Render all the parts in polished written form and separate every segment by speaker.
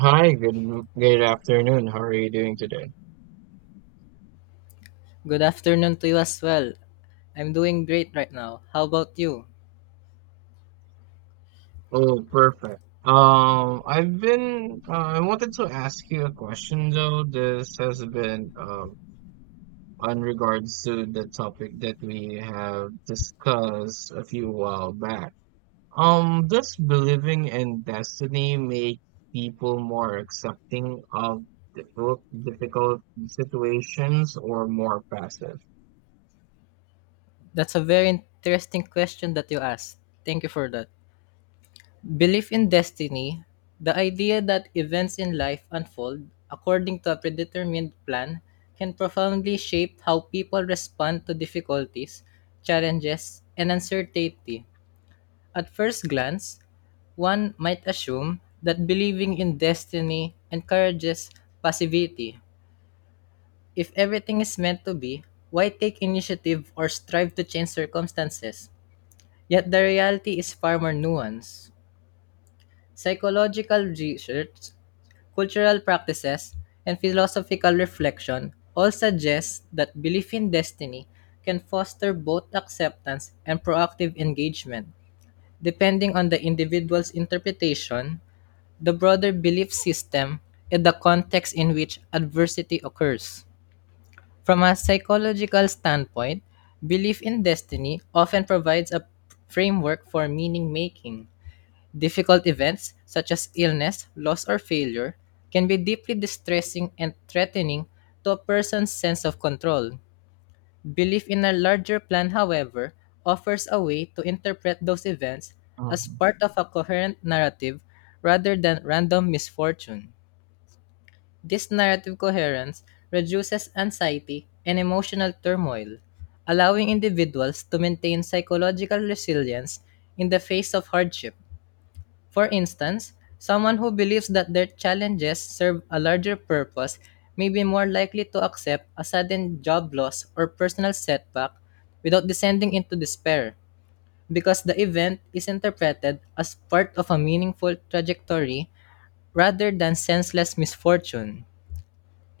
Speaker 1: Hi, good afternoon. How are you doing today?
Speaker 2: Good afternoon to you as well. I'm doing great right now. How about you?
Speaker 1: Oh, perfect. I've been I wanted to ask you a question though. This has been on regards to the topic that we have discussed a few while back. Does believing in destiny make people more accepting of difficult situations or more passive?
Speaker 2: That's a very interesting question that you asked. Thank you for that. Belief in destiny, the idea that events in life unfold according to a predetermined plan, can profoundly shape how people respond to difficulties, challenges, and uncertainty. At first glance, one might assume that believing in destiny encourages passivity. If everything is meant to be, why take initiative or strive to change circumstances? Yet the reality is far more nuanced. Psychological research, cultural practices, and philosophical reflection all suggest that belief in destiny can foster both acceptance and proactive engagement, depending on the individual's interpretation, the broader belief system, and the context in which adversity occurs. From a psychological standpoint, belief in destiny often provides a framework for meaning making. Difficult events, such as illness, loss, or failure, can be deeply distressing and threatening to a person's sense of control. Belief in a larger plan, however, offers a way to interpret those events as
Speaker 1: Mhm.
Speaker 2: part of a coherent narrative rather than random misfortune. This narrative coherence reduces anxiety and emotional turmoil, allowing individuals to maintain psychological resilience in the face of hardship. For instance, someone who believes that their challenges serve a larger purpose may be more likely to accept a sudden job loss or personal setback without descending into despair, because the event is interpreted as part of a meaningful trajectory rather than senseless misfortune.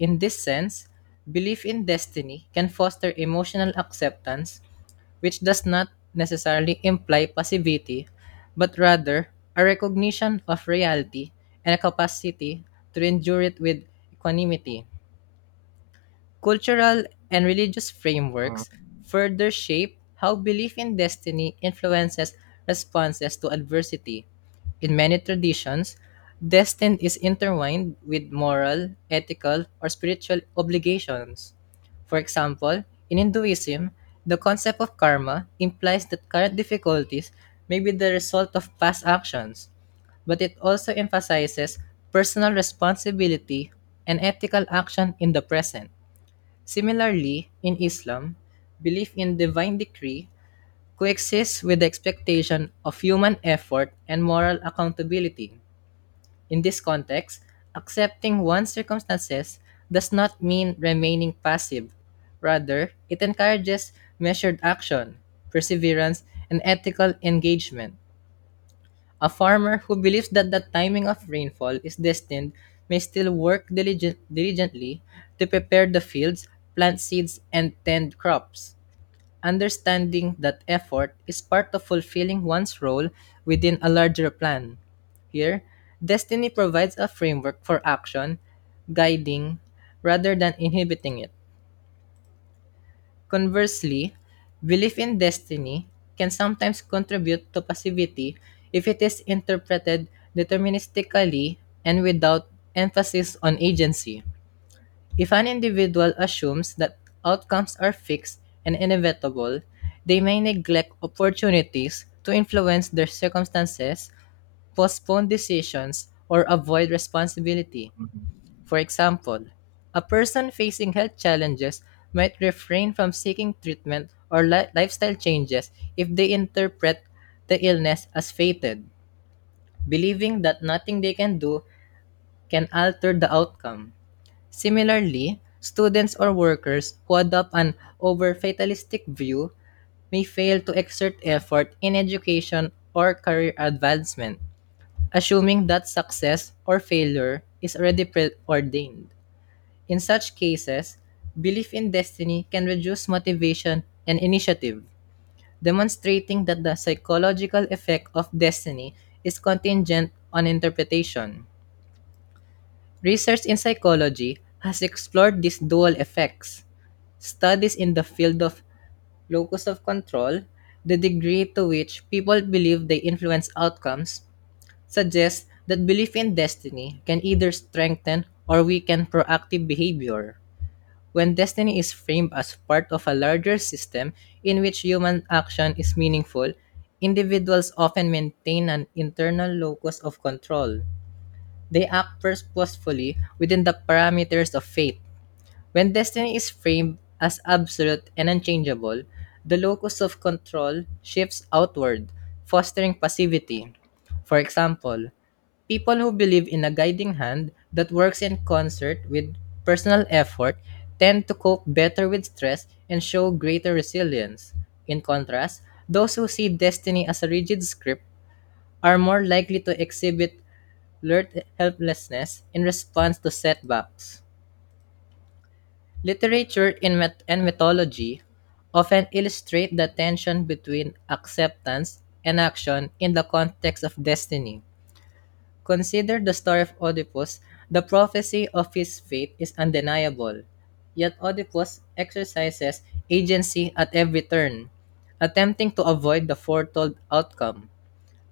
Speaker 2: In this sense, belief in destiny can foster emotional acceptance, which does not necessarily imply passivity, but rather a recognition of reality and a capacity to endure it with equanimity. Cultural and religious
Speaker 1: Mhm.
Speaker 2: frameworks further shape how belief in destiny influences responses to adversity. In many traditions, destiny is intertwined with moral, ethical, or spiritual obligations. For example, in Hinduism, the concept of karma implies that current difficulties may be the result of past actions, but it also emphasizes personal responsibility and ethical action in the present. Similarly, in Islam, belief in divine decree coexists with the expectation of human effort and moral accountability. In this context, accepting one's circumstances does not mean remaining passive. Rather, it encourages measured action, perseverance, and ethical engagement. A farmer who believes that the timing of rainfall is destined may still work diligently to prepare the fields, plant seeds, and tend crops, understanding that effort is part of fulfilling one's role within a larger plan. Here, destiny provides a framework for action, guiding rather than inhibiting it. Conversely, belief in destiny can sometimes contribute to passivity if it is interpreted deterministically and without emphasis on agency. If an individual assumes that outcomes are fixed and inevitable, they may neglect opportunities to influence their circumstances, postpone decisions, or avoid responsibility. For example, a person facing health challenges might refrain from seeking treatment or lifestyle changes if they interpret the illness as fated, believing that nothing they can do can alter the outcome. Similarly, students or workers who adopt an over fatalistic view may fail to exert effort in education or career advancement, assuming that success or failure is already preordained. In such cases, belief in destiny can reduce motivation and initiative, demonstrating that the psychological effect of destiny is contingent on interpretation. Research in psychology has explored these dual effects. Studies in the field of locus of control, the degree to which people believe they influence outcomes, suggest that belief in destiny can either strengthen or weaken proactive behavior. When destiny is framed as part of a larger system in which human action is meaningful, individuals often maintain an internal locus of control. They act purposefully within the parameters of fate. When destiny is framed as absolute and unchangeable, the locus of control shifts outward, fostering passivity. For example, people who believe in a guiding hand that works in concert with personal effort tend to cope better with stress and show greater resilience. In contrast, those who see destiny as a rigid script are more likely to exhibit alert helplessness in response to setbacks. Literature in myth- and mythology often illustrate the tension between acceptance and action in the context of destiny. Consider the story of Oedipus. The prophecy of his fate is undeniable, yet Oedipus exercises agency at every turn, attempting to avoid the foretold outcome.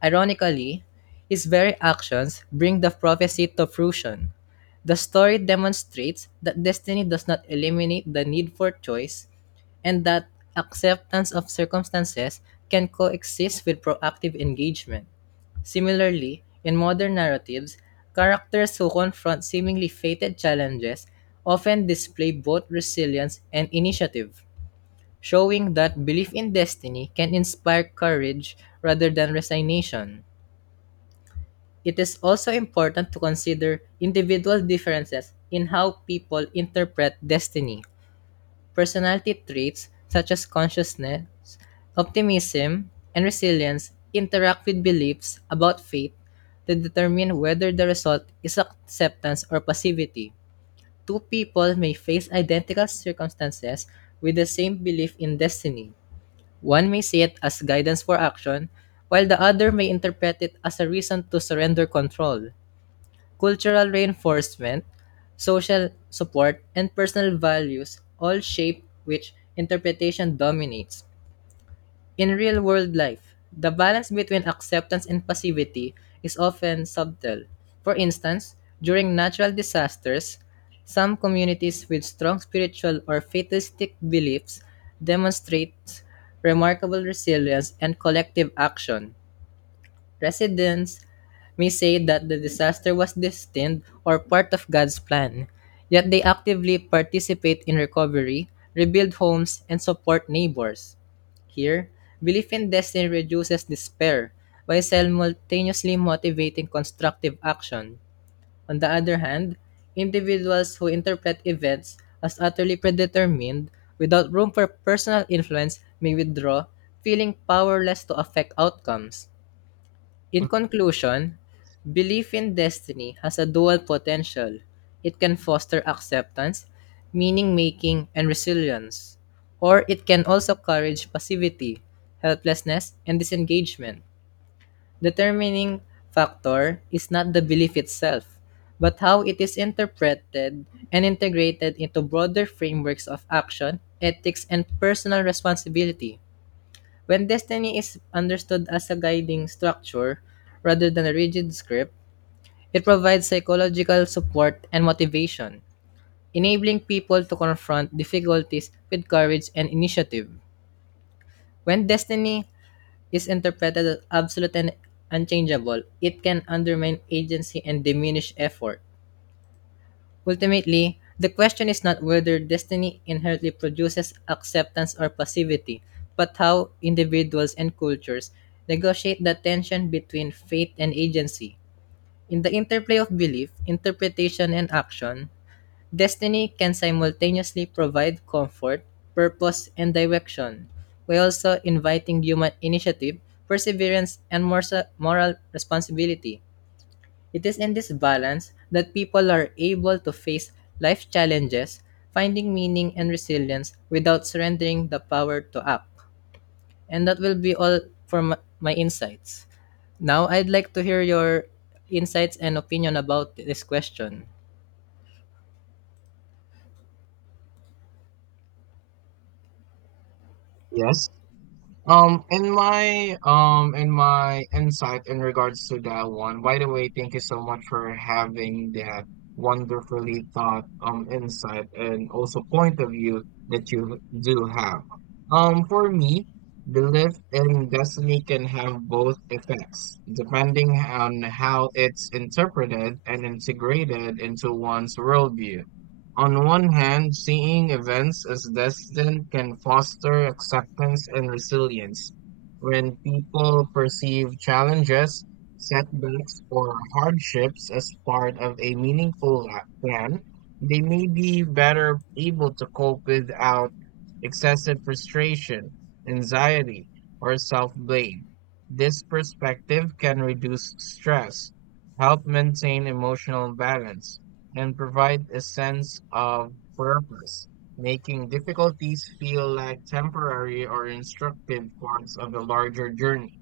Speaker 2: Ironically, his very actions bring the prophecy to fruition. The story demonstrates that destiny does not eliminate the need for choice and that acceptance of circumstances can coexist with proactive engagement. Similarly, in modern narratives, characters who confront seemingly fated challenges often display both resilience and initiative, showing that belief in destiny can inspire courage rather than resignation. It is also important to consider individual differences in how people interpret destiny. Personality traits such as consciousness, optimism, and resilience interact with beliefs about fate to determine whether the result is acceptance or passivity. Two people may face identical circumstances with the same belief in destiny. One may see it as guidance for action, while the other may interpret it as a reason to surrender control. Cultural reinforcement, social support, and personal values all shape which interpretation dominates. In real world life, the balance between acceptance and passivity is often subtle. For instance, during natural disasters, some communities with strong spiritual or fatalistic beliefs demonstrate remarkable resilience and collective action. Residents may say that the disaster was destined or part of God's plan, yet they actively participate in recovery, rebuild homes, and support neighbors. Here, belief in destiny reduces despair by simultaneously motivating constructive action. On the other hand, individuals who interpret events as utterly predetermined without room for personal influence may withdraw, feeling powerless to affect outcomes.
Speaker 1: Mhm.
Speaker 2: In conclusion, belief in destiny has a dual potential. It can foster acceptance, meaning making, and resilience, or it can also encourage passivity, helplessness, and disengagement. Determining factor is not the belief itself, but how it is interpreted and integrated into broader frameworks of action, ethics, and personal responsibility. When destiny is understood as a guiding structure rather than a rigid script, it provides psychological support and motivation, enabling people to confront difficulties with courage and initiative. When destiny is interpreted as absolute and unchangeable, it can undermine agency and diminish effort. Ultimately, the question is not whether destiny inherently produces acceptance or passivity, but how individuals and cultures negotiate the tension between fate and agency. In the interplay of belief, interpretation, and action, destiny can simultaneously provide comfort, purpose, and direction, while also inviting human initiative, perseverance, and moral responsibility. It is in this balance that people are able to face life challenges, finding meaning and resilience without surrendering the power to act. And that will be all for my insights. Now, I'd like to hear your insights and opinion about this question.
Speaker 1: Yes. In my insight in regards to that one. By the way, thank you so much for having that wonderfully thought insight and also point of view that you do have. For me, belief in destiny can have both effects depending on how it's interpreted and integrated into one's worldview. On one hand, seeing events as destined can foster acceptance and resilience. When people perceive challenges, setbacks, or hardships as part of a plan, they may be better able to cope without excessive frustration, anxiety, or self blame. This perspective can reduce stress, help maintain emotional balance and provide a sense of purpose, making difficulties feel like temporary or instructive parts of a larger journey.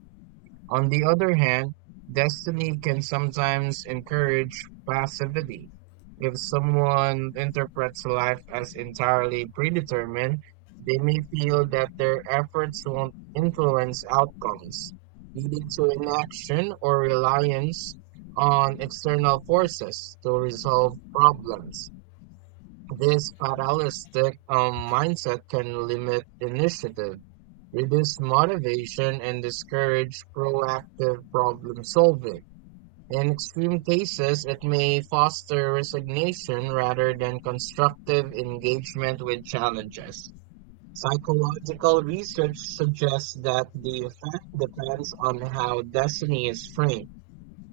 Speaker 1: On the other hand, destiny can sometimes encourage passivity. If someone interprets life as entirely predetermined, they may feel that their efforts won't influence outcomes, leading to inaction or reliance on external forces to resolve problems. This fatalistic mindset can limit initiative, reduce motivation, and discourage proactive problem solving. In extreme cases, it may foster resignation rather than constructive engagement with challenges. Psychological research suggests that the effect depends on how destiny is framed.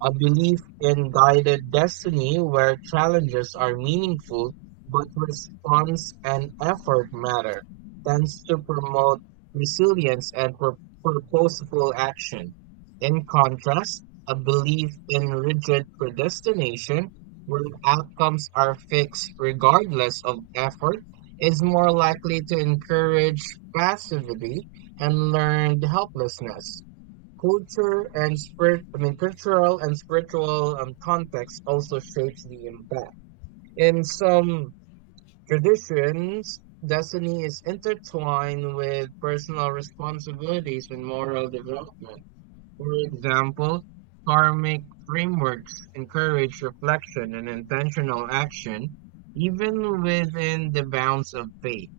Speaker 1: A belief in guided destiny where challenges are meaningful, but response and effort matter, tends to promote resilience and purposeful action. In contrast, a belief in rigid predestination, where outcomes are fixed regardless of effort, is more likely to encourage passivity and learned helplessness. Culture and spirit, I mean, cultural and spiritual context also shapes the impact. In some traditions, destiny is intertwined with personal responsibilities and moral development. For example, karmic frameworks encourage reflection and intentional action, even within the bounds of faith.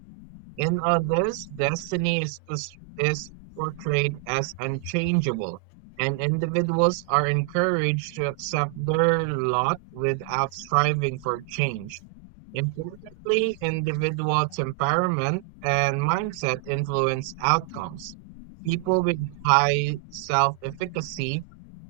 Speaker 1: In others, destiny is portrayed as unchangeable, and individuals are encouraged to accept their lot without striving for change. Importantly, individual temperament and mindset influence outcomes. People with high self efficacy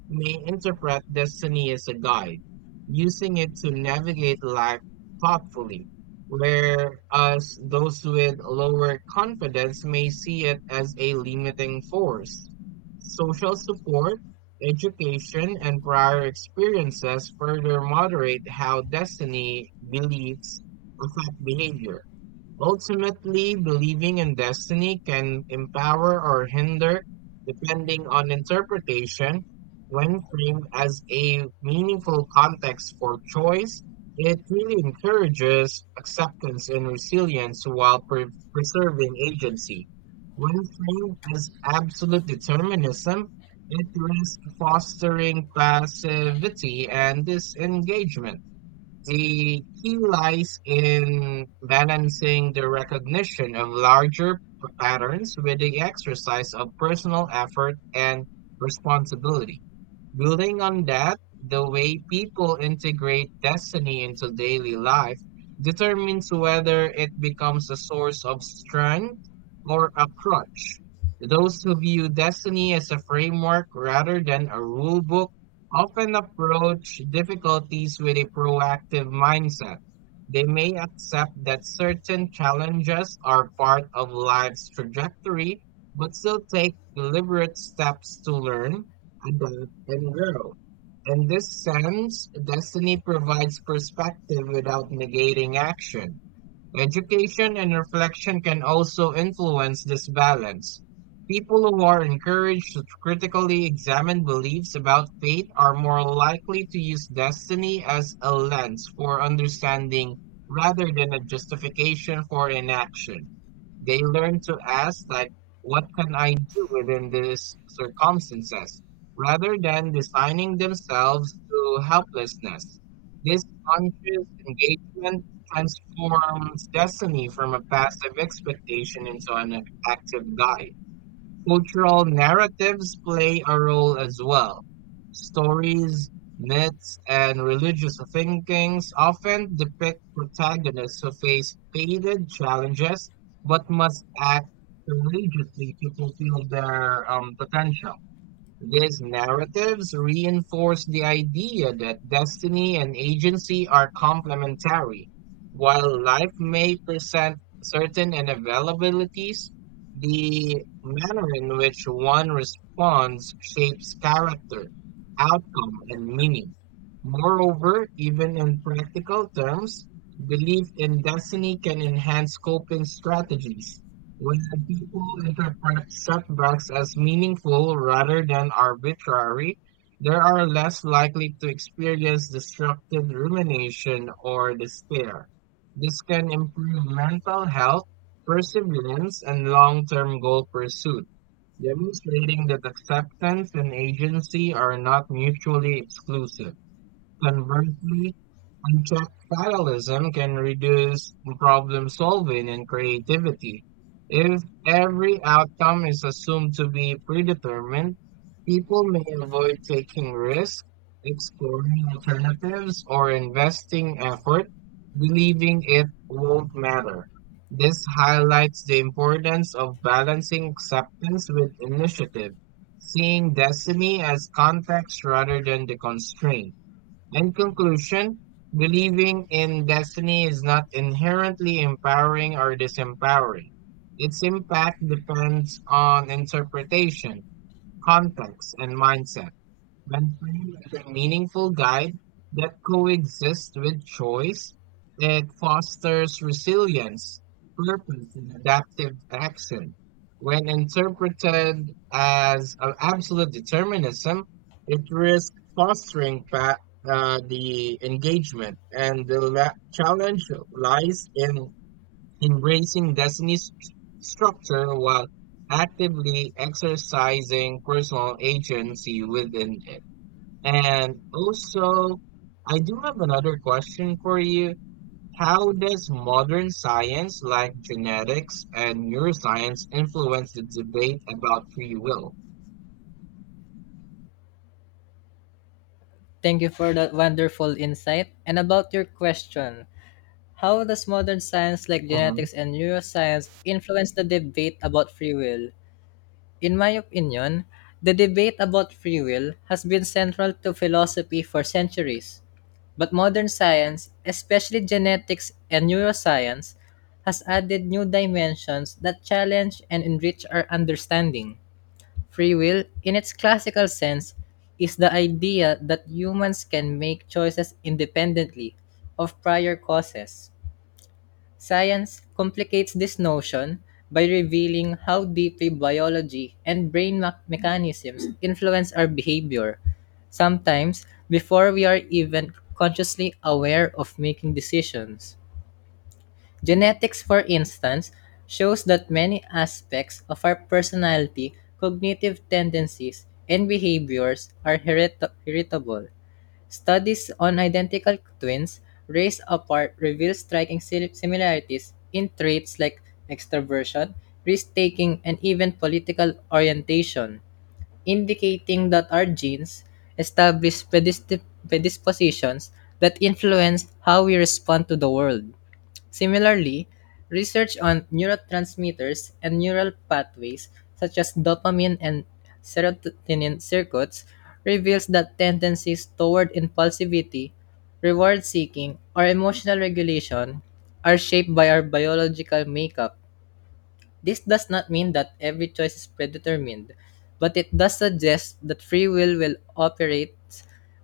Speaker 1: may interpret destiny as a guide, using it to navigate life thoughtfully, whereas those with lower confidence may see it as a limiting force. Social support, education, and prior experiences further moderate how destiny beliefs affect behavior. Ultimately, believing in destiny can empower or hinder, depending on interpretation. When framed as a meaningful context for choice, it really encourages acceptance and resilience while preserving agency. When framed as absolute determinism, it risks fostering passivity and disengagement. The key lies in balancing the recognition of larger patterns with the exercise of personal effort and responsibility. Building on that, the way people integrate destiny into daily life determines whether it becomes a source of strength or a crutch. Those who view destiny as a framework rather than a rule book often approach difficulties with a proactive mindset. They may accept that certain challenges are part of life's trajectory, but still take deliberate steps to learn, adapt, and grow. In this sense, destiny provides perspective without negating action. Education and reflection can also influence this balance. People who are encouraged to critically examine beliefs about fate are more likely to use destiny as a lens for understanding rather than a justification for inaction. They learn to ask, like, what can I do within these circumstances, rather than designing themselves to helplessness. This conscious engagement transforms destiny from a passive expectation into an active guide. Cultural narratives play a role as well. Stories, myths, and religious thinkings often depict protagonists who face stated challenges but must act courageously to fulfill their potential. These narratives reinforce the idea that destiny and agency are complementary. While life may present certain inevitabilities, the manner in which one responds shapes character, outcome, and meaning. Moreover, even in practical terms, belief in destiny can enhance coping strategies when people interpret setbacks as meaningful rather than arbitrary, they are less likely to experience destructive rumination or despair. This can improve mental health, perseverance, and long term goal pursuit, demonstrating that acceptance and agency are not mutually exclusive. Conversely, unchecked fatalism can reduce problem solving and creativity. If every outcome is assumed to be predetermined, people may avoid taking risks, exploring alternatives, or investing effort, believing it won't matter. This highlights the importance of balancing acceptance with initiative, seeing destiny as context rather than the constraint. In conclusion, believing in destiny is not inherently empowering or disempowering. Its impact depends on interpretation, context, and mindset. When framed is a meaningful guide that coexists with choice, it fosters resilience, purpose, and adaptive action. When interpreted as a absolute determinism, it risks fostering the engagement, and the challenge lies in embracing destiny's structure while actively exercising personal agency within it. And also, I do have another question for you. How does modern science like genetics and neuroscience influence the debate about free will?
Speaker 2: Thank you for that wonderful insight. And about your question, how does modern science like genetics and neuroscience influence the debate about free will? In my opinion, the debate about free will has been central to philosophy for centuries, but modern science, especially genetics and neuroscience, has added new dimensions that challenge and enrich our understanding. Free will, in its classical sense, is the idea that humans can make choices independently of prior causes. Science complicates this notion by revealing how deeply biology and mechanisms influence our behavior, sometimes before we are even consciously aware of making decisions. Genetics, for instance, shows that many aspects of our personality, cognitive tendencies, and behaviors are heritable. Studies on identical twins raised apart reveal striking similarities in traits like extroversion, risk taking, and even political orientation, indicating that our genes establish predispositions that influence how we respond to the world. Similarly, research on neurotransmitters and neural pathways such as dopamine and serotonin circuits reveals that tendencies toward impulsivity, reward seeking, or emotional regulation are shaped by our biological makeup. This does not mean that every choice is predetermined, but it does suggest that free will operate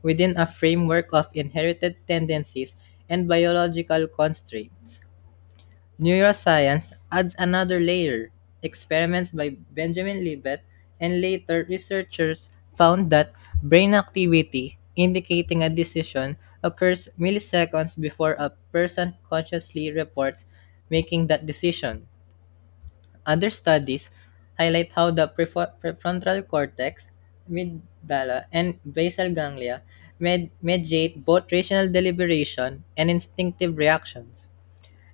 Speaker 2: within a framework of inherited tendencies and biological constraints. Neuroscience adds another layer. Experiments by Benjamin Libet and later researchers found that brain activity indicating a decision occurs milliseconds before a person consciously reports making that decision. Other studies highlight how the prefrontal cortex, amygdala, and basal ganglia mediate both rational deliberation and instinctive reactions.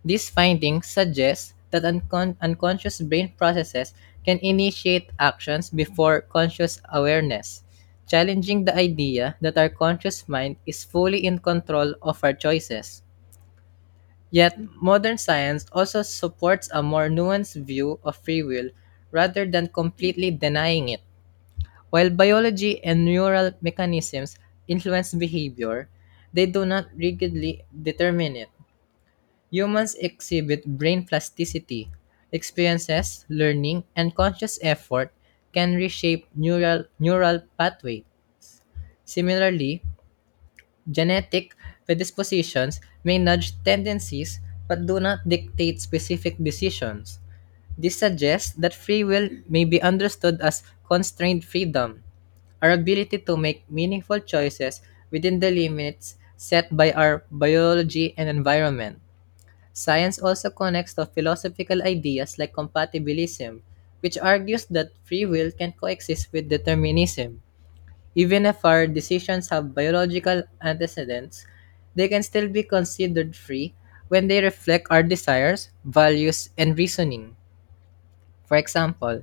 Speaker 2: These findings suggest that unconscious brain processes can initiate actions before conscious awareness, challenging the idea that our conscious mind is fully in control of our choices. Yet, modern science also supports a more nuanced view of free will rather than completely denying it. While biology and neural mechanisms influence behavior, they do not rigidly determine it. Humans exhibit brain plasticity. Experiences, learning, and conscious effort can reshape neural pathway. Similarly, genetic predispositions may nudge tendencies but do not dictate specific decisions. This suggests that free will may be understood as constrained freedom, our ability to make meaningful choices within the limits set by our biology and environment. Science also connects to philosophical ideas like compatibilism, which argues that free will can coexist with determinism. Even if our decisions have biological antecedents, they can still be considered free when they reflect our desires, values, and reasoning. For example,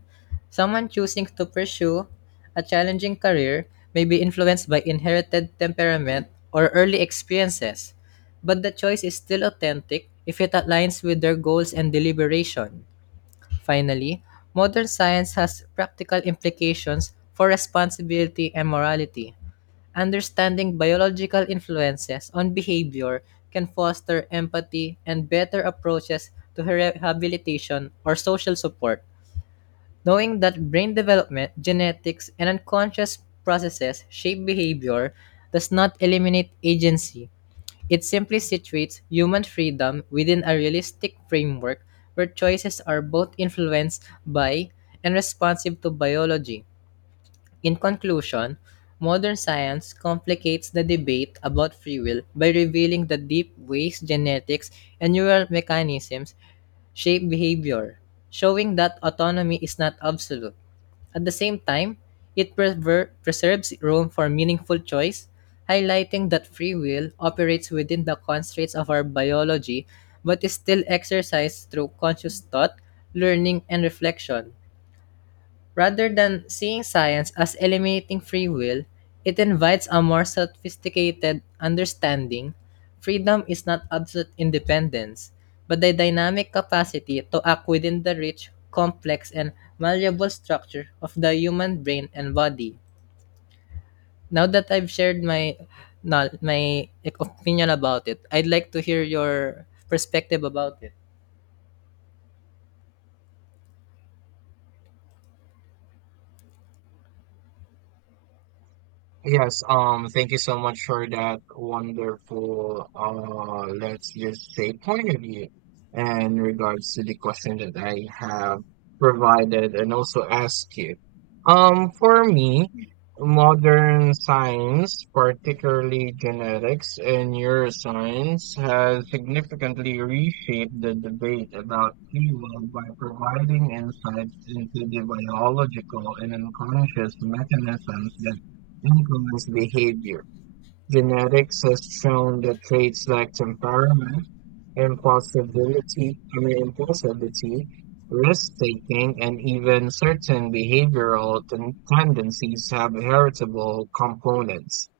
Speaker 2: someone choosing to pursue a challenging career may be influenced by inherited temperament or early experiences, but the choice is still authentic if it aligns with their goals and deliberation. Finally, modern science has practical implications for responsibility and morality. Understanding biological influences on behavior can foster empathy and better approaches to rehabilitation or social support. Knowing that brain development, genetics, and unconscious processes shape behavior does not eliminate agency. It simply situates human freedom within a realistic framework where choices are both influenced by and responsive to biology. In conclusion, modern science complicates the debate about free will by revealing the deep ways genetics and neural mechanisms shape behavior, showing that autonomy is not absolute. At the same time, it preserves room for meaningful choice, highlighting that free will operates within the constraints of our biology but is still exercised through conscious thought, learning, and reflection. Rather than seeing science as eliminating free will, it invites a more sophisticated understanding. Freedom is not absolute independence, but the dynamic capacity to act within the rich, complex, and malleable structure of the human brain and body. Now that I've shared my no, my opinion about it, I'd like to hear your perspective about it.
Speaker 1: Yes, thank you so much for that wonderful, let's just say point of view in regards to the question that I have provided and also asked you. For me, modern science, particularly genetics and neuroscience, has significantly reshaped the debate about free will by providing insights into the biological and unconscious mechanisms that influence behavior. Genetics has shown that traits like temperament, impulsivity, I mean impulsivity, risk taking, and even certain behavioral tendencies have heritable components.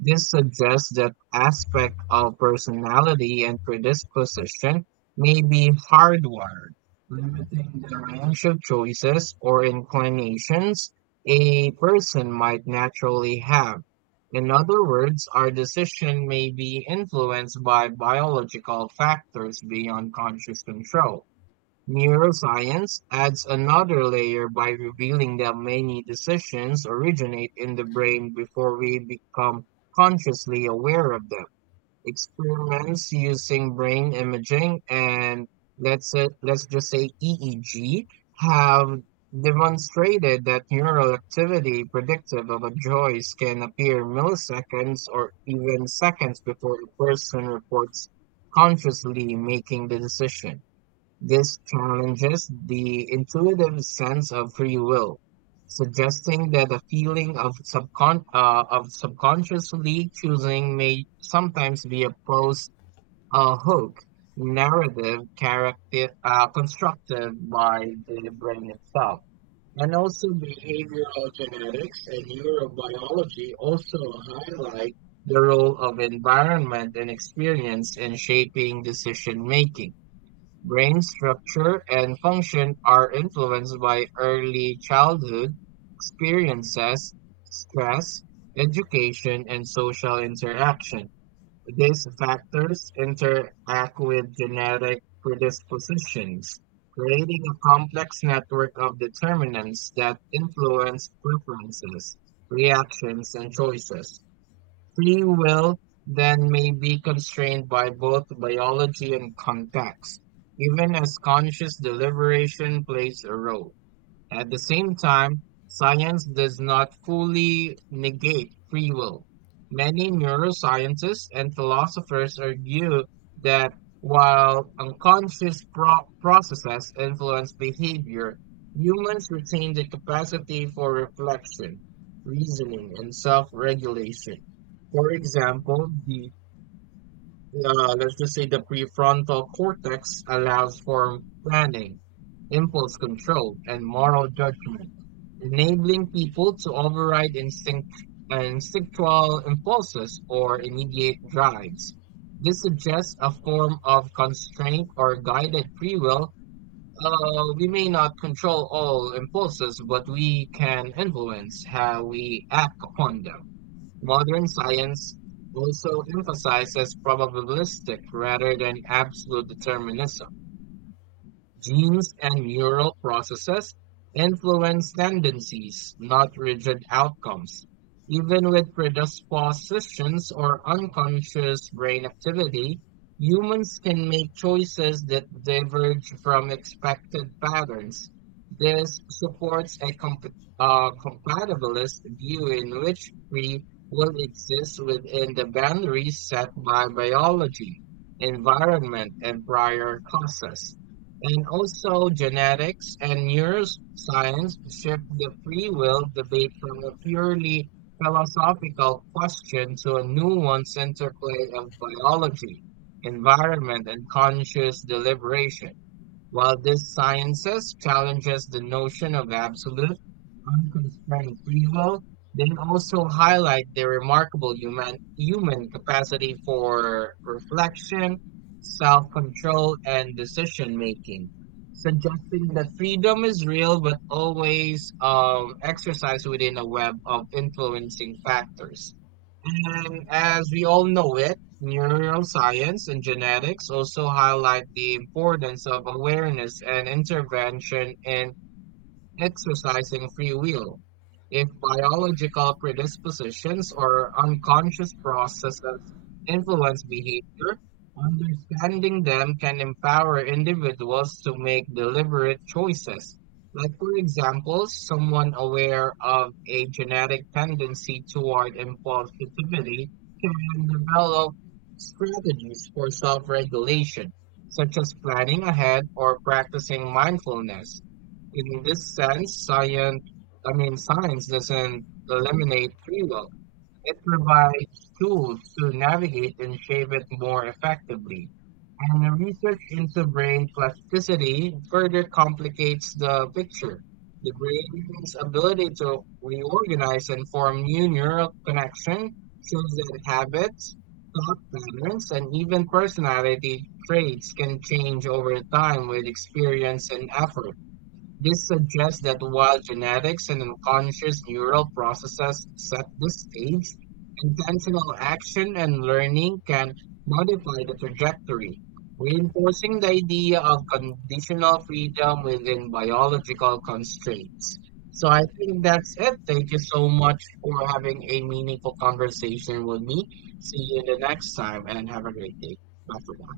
Speaker 1: This suggests that aspect of personality and predisposition may be hardwired, limiting the range of choices or inclinations a person might naturally have. In other words, our decision may be influenced by biological factors beyond conscious control. Neuroscience adds another layer by revealing that many decisions originate in the brain before we become consciously aware of them experiments using brain imaging and let's just say EEG have demonstrated that neural activity predictive of a joist can appear milliseconds or even seconds before the person reports consciously making the decision. This challenges the intuitive sense of free will, suggesting that a feeling of subconsciously choosing may sometimes be opposed a hook narrative character constructed by the brain itself. And also behavioral genetics and neurobiology also highlight the role of environment and experience in shaping decision making brain structure and function are influenced by early childhood experiences, stress, education, and social interaction. These factors interact with genetic predispositions, creating a complex network of determinants that influence preferences, reactions, and choices. Free will then may be constrained by both biology and context, even as conscious deliberation plays a role. At the same time, science does not fully negate free will. Many neuroscientists and philosophers argue that while unconscious processes influence behavior, humans retain the capacity for reflection, reasoning, and self regulation. For example, the let's just say the prefrontal cortex allows for planning, impulse control, and moral judgment, enabling people to override instinctual impulses or immediate drives. This suggests a form of constraint or guided free will. We may not control all impulses, but we can influence how we act upon them. Modern science also emphasizes probabilistic rather than absolute determinism. Genes and neural processes influence tendencies, not rigid outcomes. Even with predispositions or unconscious brain activity, humans can make choices that diverge from expected patterns. This supports a compatibilist view in which free will exist within the boundaries set by biology, environment, and prior causes. And also, genetics and neuroscience shift the free will debate from a purely philosophical question to a nuanced interplay of biology, environment, and conscious deliberation. While this sciences challenges the notion of absolute, unconstrained free will, they also highlight the remarkable human capacity for reflection, self-control, and decision making, suggesting that freedom is real but always exercised within a web of influencing factors. And as we all know it, neuroscience and genetics also highlight the importance of awareness and intervention in exercising free will. If biological predispositions or unconscious processes influence behavior, understanding them can empower individuals to make deliberate choices. Like, for example, someone aware of a genetic tendency toward impulsivity can develop strategies for self regulation, such as planning ahead or practicing mindfulness in this sense, science doesn't eliminate free will. It provides tools to navigate and shape it more effectively. And the research into brain plasticity further complicates the picture. The brain's ability to reorganize and form new neural connection shows that habits, thought patterns, and even personality traits can change over time with experience and effort. This suggests that while genetics and unconscious neural processes set the stage, intentional action and learning can modify the trajectory, reinforcing the idea of conditional freedom within biological constraints. So I think that's it. Thank you so much for having a meaningful conversation with me. See you the next time and have a great day. Bye for now.